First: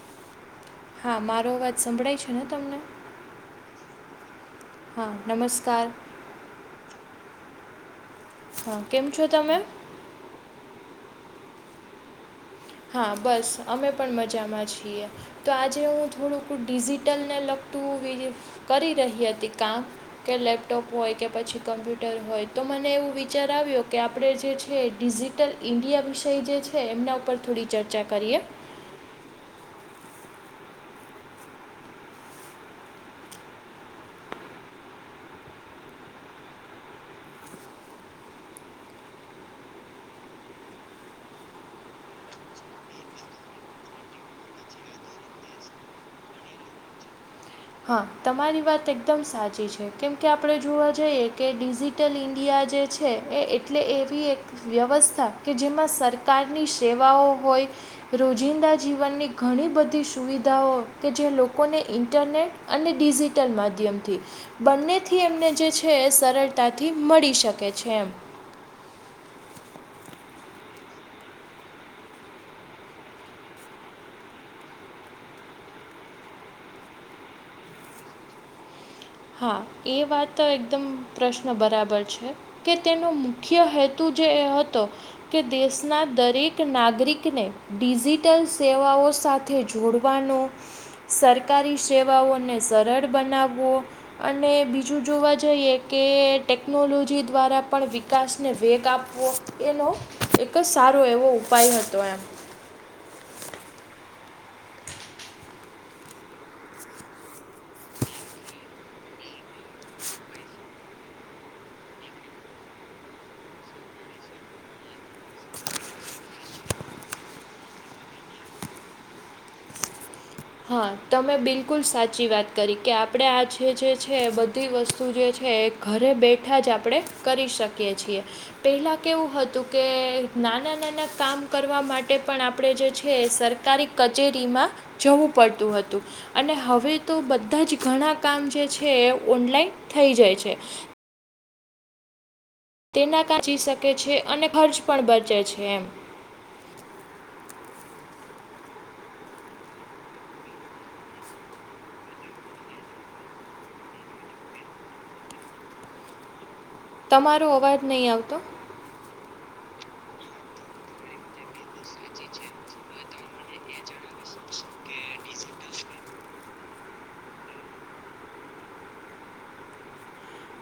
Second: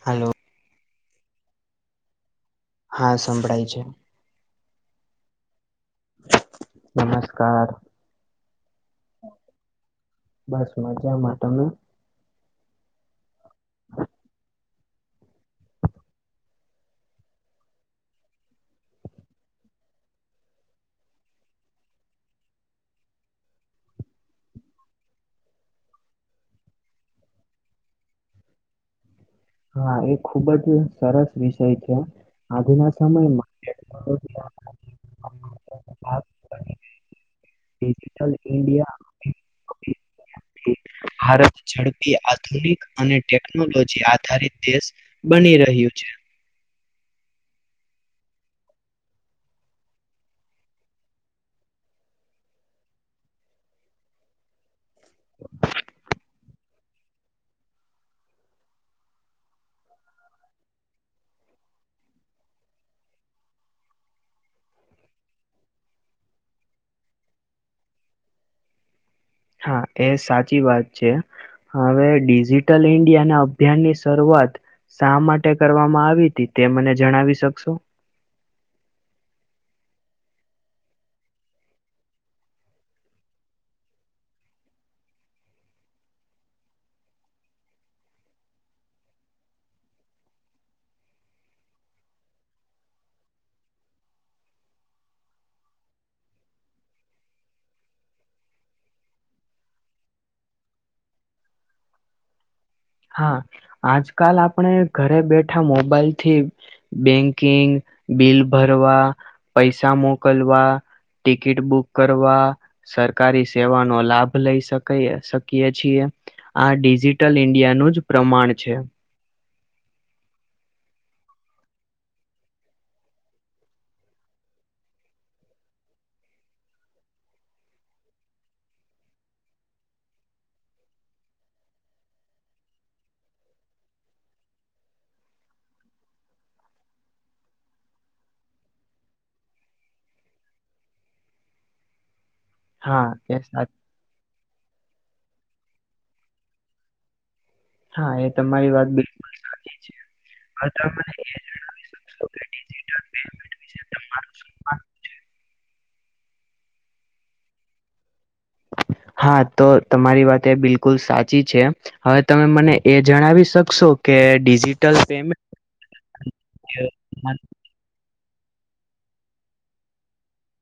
Hello હા, મારો અવાજ સંભળાય છે ને તમને હા સંભળાય છે હા! નમસ્કાર. નમસ્કાર! હા, કેમ છો તમે? બસ મજામાં તમે. હા, બસ અમે પણ મજામાં છીએ તો આજે હું થોડુંકું ડિઝિટલને લગતું [unintelligible] કરી રહી હતી કામ. કે લેપટોપ હોય કે પછી કમ્પ્યુટર હોય તો મને એવું વિચાર આવ્યો કે આપણે જે છે ડીઝી ડિટલ ઇન્ડિયા વિષય જે છે એમના ઉપર થોડી ચર્ચા કરીએ. હા, એ ખુબ જ સરસ વિષય છે. આજના સમયમાં ટેકનોલોજી [unintelligible] [unintelligible] ડિજિટલ ઇન્ડિયા [unintelligible] ભારત ઝડપી આધુનિક અને ટેકનોલોજી આ આધારિત દેશ બની રહ્યું છે. હા, તમારી વાત એકદમ સાચી છે કેમ કે આપણે જોવા જઈએ કે ડીઝી ડિજિટલ ઇન્ડિયા જે છે એ એટલે એવી એક વ્યવસ્થા કે જેમાં સરકારની સેવાઓ હોય. રોજિંદા જીવનની ઘણી બધી સુવિધાઓ કે જે લોકોને ઇન્ટરનેટ અને ડિજિટલ માધ્યમથી બંનેથી એમને જે છે એ સરળતાથી મળી શકે છે એમ હા, એ સાચી વાત છે. હવે ડિઝિટલ ઈન્ડિયા ના અભિયાન ની શરૂઆત શા માટે કરવામાં આવી તી તે મને જણાવી શકશો? હા, એ વાત એકદમ પ્રશ્ન બરાબર છે. કે તેનો મુખ્ય હેતુ જે એ હતો કે દેશના દરેક નાગરિકને ડિઝિટલ સેવાઓ સાથે જોડવાનો સરકારી સેવાઓને સરળ બનાવવો. અને બીજું જોવા જઈએ કે ટેકનોલોજી દ્વારા પણ વિકાસને વેગ આપવો. એનો એક જ સારો એવો ઉપાય હતો એમ. હા, આજકાલ આપણે ઘરે બેઠા મોબાઈલ થી બેંકિંગ, બિલ ભરવા, પૈસા મોકલવા ટિકિટ બુક કરવા સરકારી સેવાનો લાભ લઈ શકયે શકીયે છીએ આ ડિઝિટલ ઈન્ડ ત્યાંનું જ પ્રમાણ છે. હા, તમે બિલકુલ સાચી વાત કરી કે આપણે આ જે જે છે બધી વસ્તુ જે છે એ ઘરે બેઠા જ આપણે કરી શકીએ છીએ. પહેલા કેવું હતું કે નાના-નાના કામ કરવા માટે પણ આપણે જે છે સર તારી કચેરીમાં જવું પડતું હતું. અને હવે તો બધા જ ઘણા કામ જે છે એ ઓનલાઈન થઈ જાય છે. હા એ તેના [unintelligible] સા શકે છે અને ખર્ચ પણ બચે છે એમ હા, એ તમારી વાત બિલકુલ સાચી છે. હવે તમે મને એ જણાવી શકો ડીઝીટલ [unintelligible] તમારું શુ [unintelligible] તમારો અવાજ નહીં આવતો? હા, તો તમારી વાત એ બિલકુલ સાચી છે. હવે તમે મને એ જણાવી શકશો? કે ડિઝિટલ પેમેન્ટ [unintelligible]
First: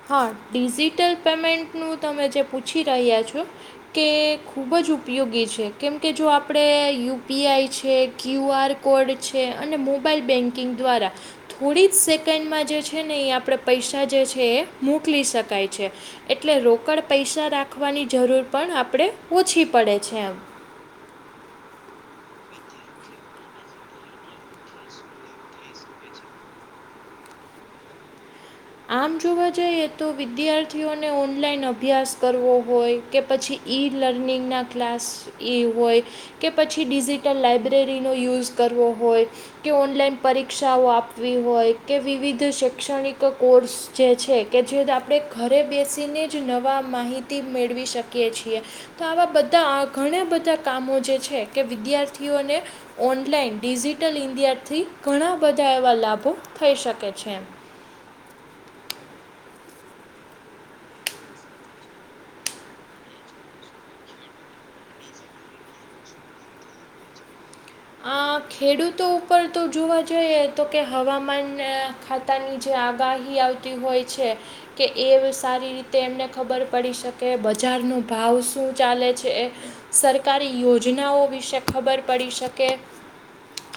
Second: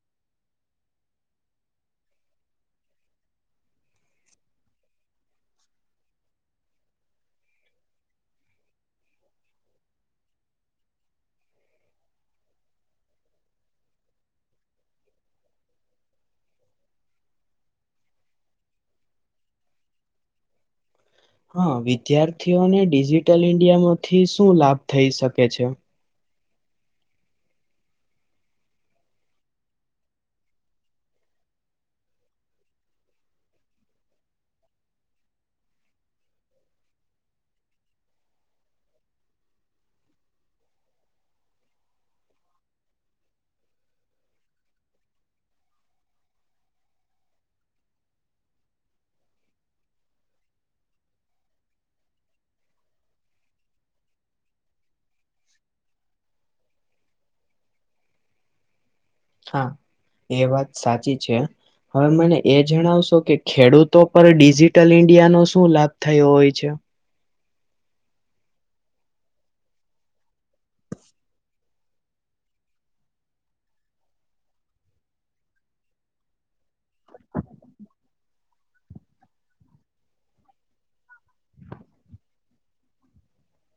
હા, ડિઝિટલ પેમેન્ટનું તમે જે પૂછી રહ્યા છો? કે ખૂબ જ ઉપયોગી છે, કેમકે જો આપણે યુ પી આઈ છે ક્યુ આર કોડ છે અને મોબાઈલ બેન્કિંગ દ્વારા થોડી જ સેકન્ડમાં જે છે ને એ આપણે પૈસા જે છે એ મોકલી શકાય છે. એટલે રોકડ પૈસા રાખવાની જરૂર પણ આપણેે ઓછી પડે છે એમ હા વિદ્યાર્થીઓને ડિજિટલ ઈન્ડિયા માંથી શું લાભ થઈ શકે છે? આમ જોવા જઈએ તો વિદ્યાર્થીઓને ઓનલાઈન અભ્યાસ કરવો હોય કે પછી ઈ લર્નિંગના ક્લાસ એ હોય કે પછી ડિજિટલ લાઈબ્રેરીનો યુઝ કરવો હોય કે ઓનલાઈન પરીક્ષાઓ આપવી હોય કે વિવિધ શૈક્ષણિક એક કોર્સ જે છે કે જે આપણે ઘરે બેસીને જ નવા માહિત તી મેળવી શકીએ છીએ. તો આવા બધા ઘણા બધા કામો જે છે કે વિદ્યાર્થીઓને ઑનલાઈન ડિજિટલ ઈન્ડિયાથી ઘણા બધા એવા લાભો થઈ શકે છે. હા એ વાત સાચી છે. હવે મને એ જણાવશો કે ખેડૂતો પર ડિજિટલ ઈન્ડિયાનો શું લાભ થયો હોય છે? આ ખેડૂતો ઉપર તો જોવા જઈએ તો કે હવામાન ખાતાની જે આગાહી આવતી હોય છે કે એ સારી રીતે એમને ખબર પડી શકે, બજારનો ભાવ શું ચાલે છે સરકારી યોજનાઓ વિશે ખબર પડી શકે.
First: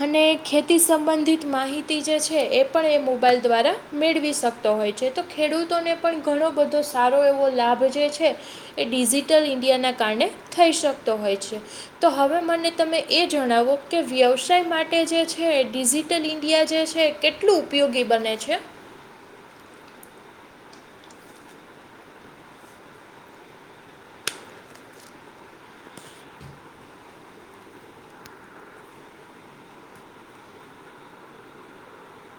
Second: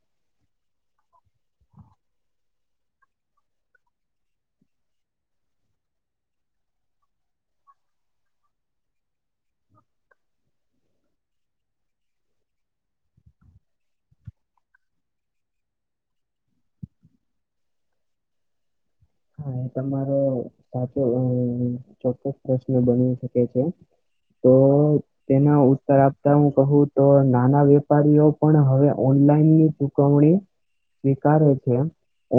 અને ખેતી સંબંધિત માહિતી જે છે એ પણ એ મોબાઈલ દ્વારા મેળવી શકતો હોય છે તો ખેડૂતોને પણ ઘણો બધો સારો એવો લાભ જે છે એ ડિજિટલ ઇન્ડિયાના કારણે થઈ શકતો હોય છે. તો હવે મને તમે એ જ જણાવો કે વ્યવસાય માટે જે છે ડિજિટલ ઇન્ડિયા જે છે એ કેટલું ઉપયોગી બને છે? હા એ તમારો સાચો ચોક્કસ પ્રશ્ન બની શકે છે. તો તેનો ઉત્તર આપતા હું કહું તો નાના વેપારીઓ પણ હવે ઓનલાઈન ની સાવણી ઉતારે છે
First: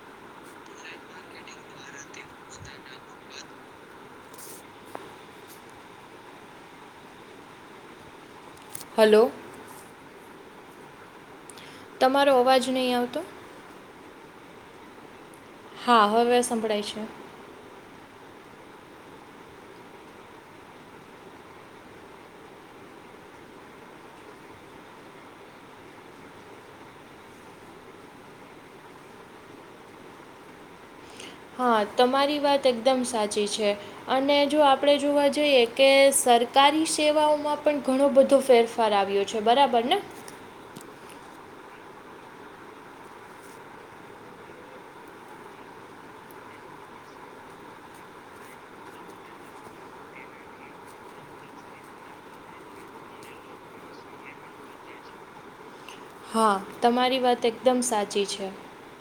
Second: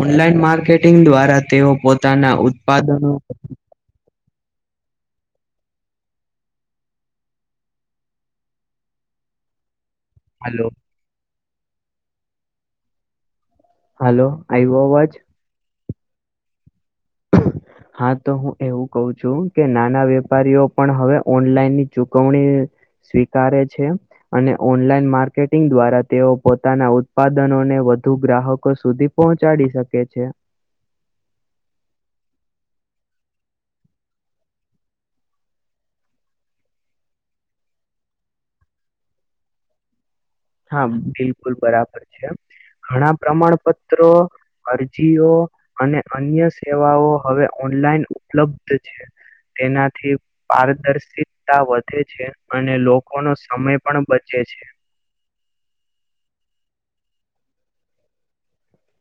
ઓનલાન માર્કેટિંગ દ્વારા તેઓ પો પોતા ના ઉત્પાદનો હાલો. હાલો. તમારો અવાજ નહીં આવતો. હાલો આઈવો અવાજ? હા હવે સંભળાય છે. હા તો હું એવું કું છું કે નાના વેપારીઓ પણ હવે ઓનલાઈનની ચુકવણી સ્વીકારે છે. અને ઓનલાઈન માર્કેટિંગ દ્વારા તેઓ પોતાના ઉત્પાદનોને વધુ ગ્રાહકો સુધી પહોંચાડી શકે છે. હા તમારી વાત એકદમ સાચી છે. અને જો આપણે જોવા જઈએ કે સરકારી સેવાઓમાં પણ ઘણો બધો ફેરફાર આવ્યો છે બરાબર ને? હા બિલકુલ બરાબર છે. ઘણા પ્રમાણપત્રો અરજીઓ અને અન્ય સેવાઓ હવે ઓનલાઈન ઉપલબ્ધ છે. તેનાથી પારદર્શિતતા વધે છે અને લોકોનો સમય પણ બચે છે. હા તમારી વાત એકદમ સાચી છે.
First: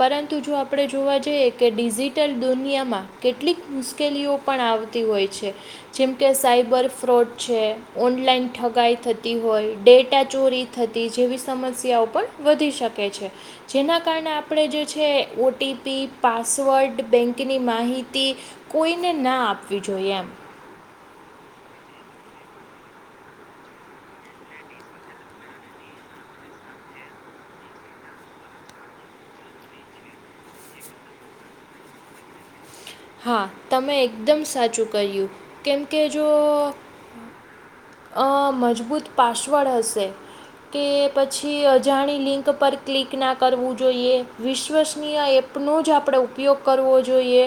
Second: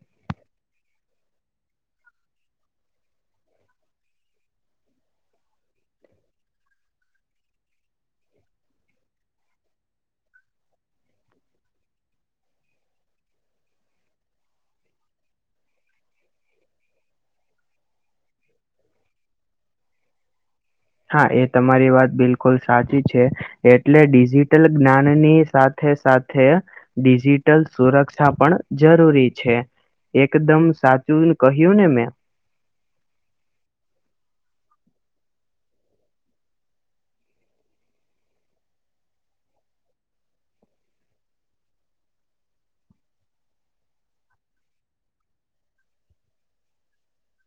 પરંતુ જો આપણે જોવા જઈએ કે ડિજિટલ દુનિયામાં કેટલીક મુશ્કેલીઓ પણ આવતી હોય છે. જેમકે સાયબર ફ્રોડ છે, ઓનલાઈન ઠગાઈ થતી હોય, ડેટા ચોરી થતી જેવી સમસ્યાઓ પણ વધી શકે છે. જેના કારણે આપણે જે છે ઓ ટી પી, પાસવર્ડ, બેંકની માહિતી કોઈને ના આપવી જોઈએ એમ. હા એ તમારી વાત બિલકુલ સાચી છે. એટલે ડિજિટલ જ્ઞાનની સાથે સાથે ડિજિટલ સુરક્ષા પણ જરૂરી છે. એકદમ સાચું ને કહ્યું ને મેં હા તમે એકદમ સાચું કર્યું કેમકે જો મજબૂત પાસવર્ડ હશે. કે પછી અજાણી લિંક પર ક્લિક ના કરવું જોઈએ વિશ્વસનીય એપ ન જ આપણે ઉપયોગ કરવો જોઈએ.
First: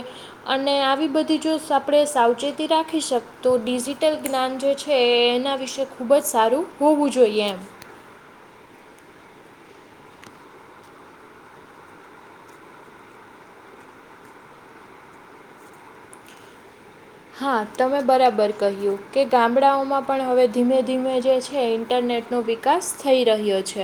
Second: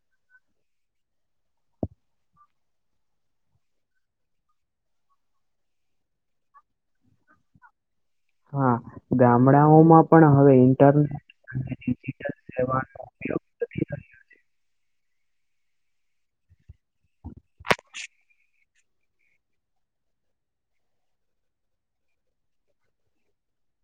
અને આવી બધી જો આપણે સાવચેતી રાખી શક તોું ડિજિટલ જ્ઞાન જે છે એ એના વિશેે ખૂબ જ સારું હોવું જોઈએ એમ. હા ગામડાઓમાં પણ હવે ઇન્ટરનેટ અને ડિજિટલ સેવા. હા તમે બરાબર કહ્યું કે ગામડાઓમાં પણ હવે ધીમે ધીમે જે છે ઇન્ટરનેટનોિક વિકાસ થઈ રહ્યો છે.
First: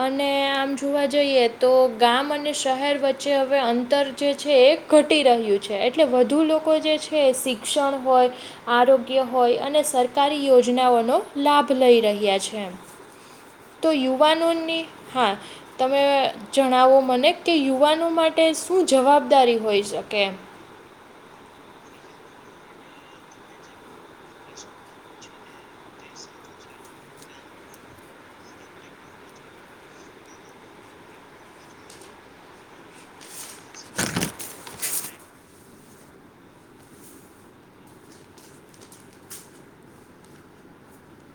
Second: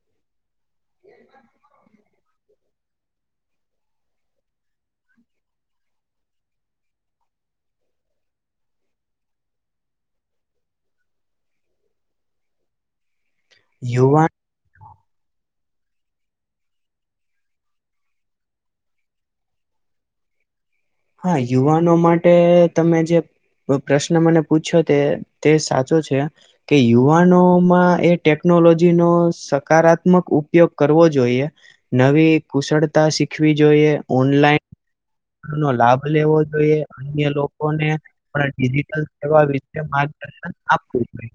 અને આમ જોવા જઈએ તો ગામ અને શહેર વચ્ચે હવે અંતર જે છે એક ઘટી રહ્યું છે એટલે વધુ લોકો જે છે એ શિક્ષણ હોય. આરોગ્ય હોય અને સરકારી યોજનાઓનો લાભ લઈ રહ્યા છે. તો યુવાન યુવાનોને હા તમે જણાવો મને કે યુવાનો માટે શું જવાબદારી હોઈ શકે એમ. હા યુવાનો માટે તમે જે પ્રશ્ન મને પૂછ્યો તે તે સાચો છે. કે યુવાનોમાં એ ટેકનોલોજી નો સકારાત્મક ઉપયોગ કરવો જોઈએ. નવી કુશળતા શીખવી જોઈએ ઓનલાઈન નો લાભ લેવો જોઈએ અન્ય લોકોને પણ ડિજિટલ સેવા વિતે માર્ગદર્શન આપવું જોઈએ.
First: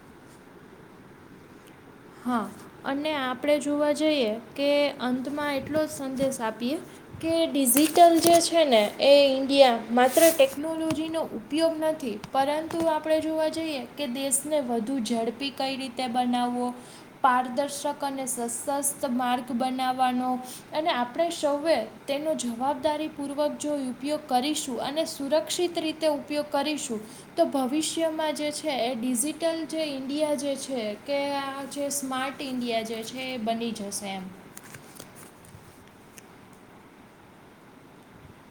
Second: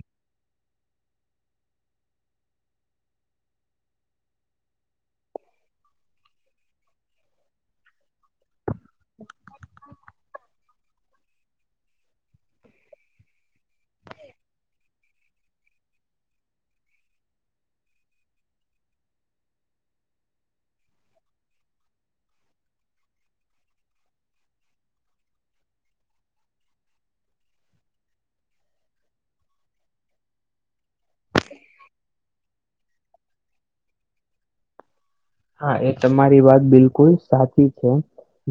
હા અને આપણે જોવા જઈએ કે અંતમાં એટલો જ સંદેશ આપીએ. કે ડિજિટલ જે છે ને એ ઇન્ડિયા માત્ર ટેકનોલોજીનો ઉપયોગ નથી. પરંતુ આપણે જોવા જઈએ કે દેશને વધુ ઝડપી કઈ રીતે બનાવવો પારદર્શક અને સશસ્ત માર્ગ બનાવવાનો અને આપણે સૌએ તેનો જવાબદારીપૂર્વક જો ઉપયોગ કરીશું અને સુરક્ષિત રીતે તે ઉપયોગ કરીશું તો ભવિષ્યમાં જે છે એ ડિજિટલ જે ઈન્ડિયા જે છે કે જે સ્માર્ટ ઈન્ડિયા જે છે એ બની જશે એમ હા એ તમારી વાત બિલકુલ સાચી છે.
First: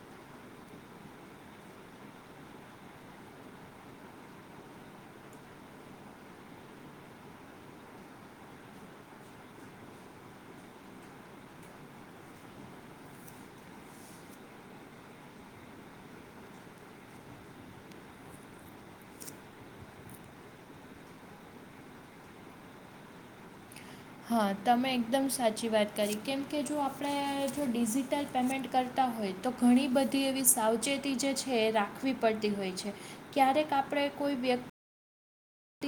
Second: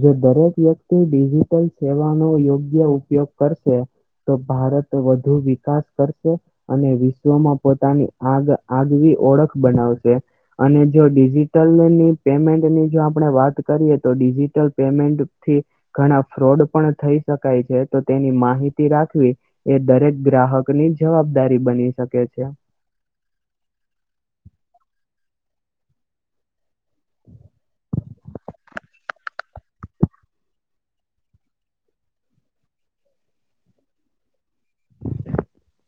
જો દરેક વ્યક્તિ ડિજિટલ સેવાનોો યોગ્ય ઉપયોગ કરશે. તો ભારત વધુ વિકાસ કરશે. અને વિશ્વમાં પોતાની આગ આગવી ઓળખ બનાવશે અને જોિ લની પેમેન્ટની જો આપણે વાત કરીએ તો ડિજિટલ પેમેન્ટથી ઘણા ફ્રોડ પણ થઈ શકાય છે તો તેની માહિતી રાખવી એ દરેક ગ્રાહક ની જવાબદારી બની શકે છે. હા તમે એકદમ સાચી વાત કરી કેમ કે જો આપણે જો ડિજિટલ પેમેન્ટ કરતા હોય. તો ઘણી બધી એવી સાવચેતી જે છે એ રાખવી પડતી હોય છે. ક્યારેક આપણે કોઈ વ્યક્તિ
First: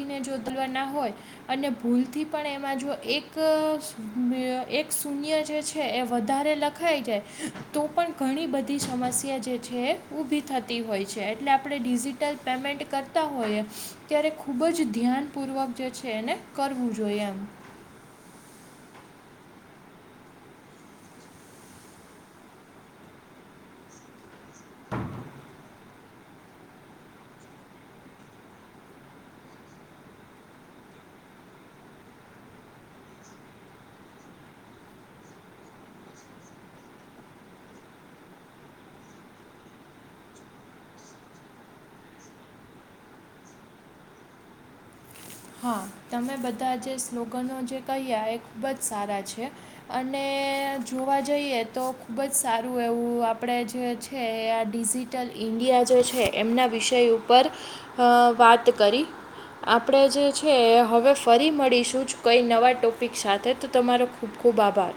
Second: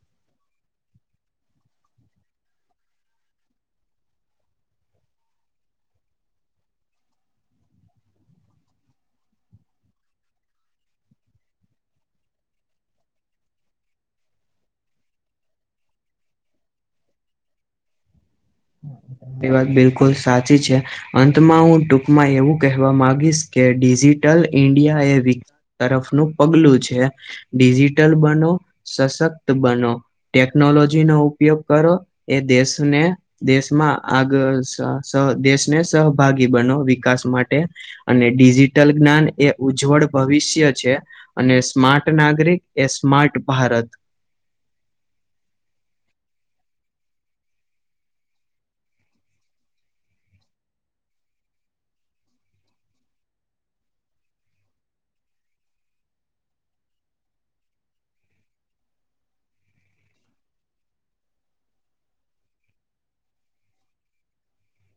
ને જોતવા ના હોય અને ભૂલથી પણ એમાં જો એક શૂન્ય જે છે એ વધારે લગ ાઈ જાય તો પણ ઘણી બધી સમસ્યા જે છે ઉઊભી થતી હોય છે એટલે આપણે ડિિટ લ પેમેન્ટ કરતા હોયએ ત્યારે ખૂબ જ ધ્યાનપૂર્વક જે છે એને કરવું જોઈએ એમ એ વાત બિલકુલ સાચી છે. અંતમાં હું ટૂંકમાં એવું કહેવા માંગીશ કે ડિજિટલ ઇન્ડિયા એ વ તરફનું પગલું છે ડિજિટલ બનો સશક્ત બનો ટેકનોલોજી નો ઉપયોગ કરો એ દેશને દેશ માં આગળ સહ દેશને સહભાગી બનો વિકાસ માટે અને ડિજિટલ જ્ઞાન એ ઉજ્જવળ ભવિષ્ય છે. અને સ્માર્ટ નાગરિક એ સ્માર્ટ ભારત હા તમે બધા જે સ્લોગનો જે કહ્યા એ ખૂબ જ સારા છે. અને જોવા જઈએ તો ખૂબ જ સારું એવું આપણે જે કે આ ડિજિટલ ઇન્ડિયા જે છે એમના વિષય ઉપર અ વાત કરી આપ આપણે જે છે હવે ફરી મળીશું જ કંઈ નવા ટોપિક સાથે તો તમારો ખૂબ ખૂબ આભાર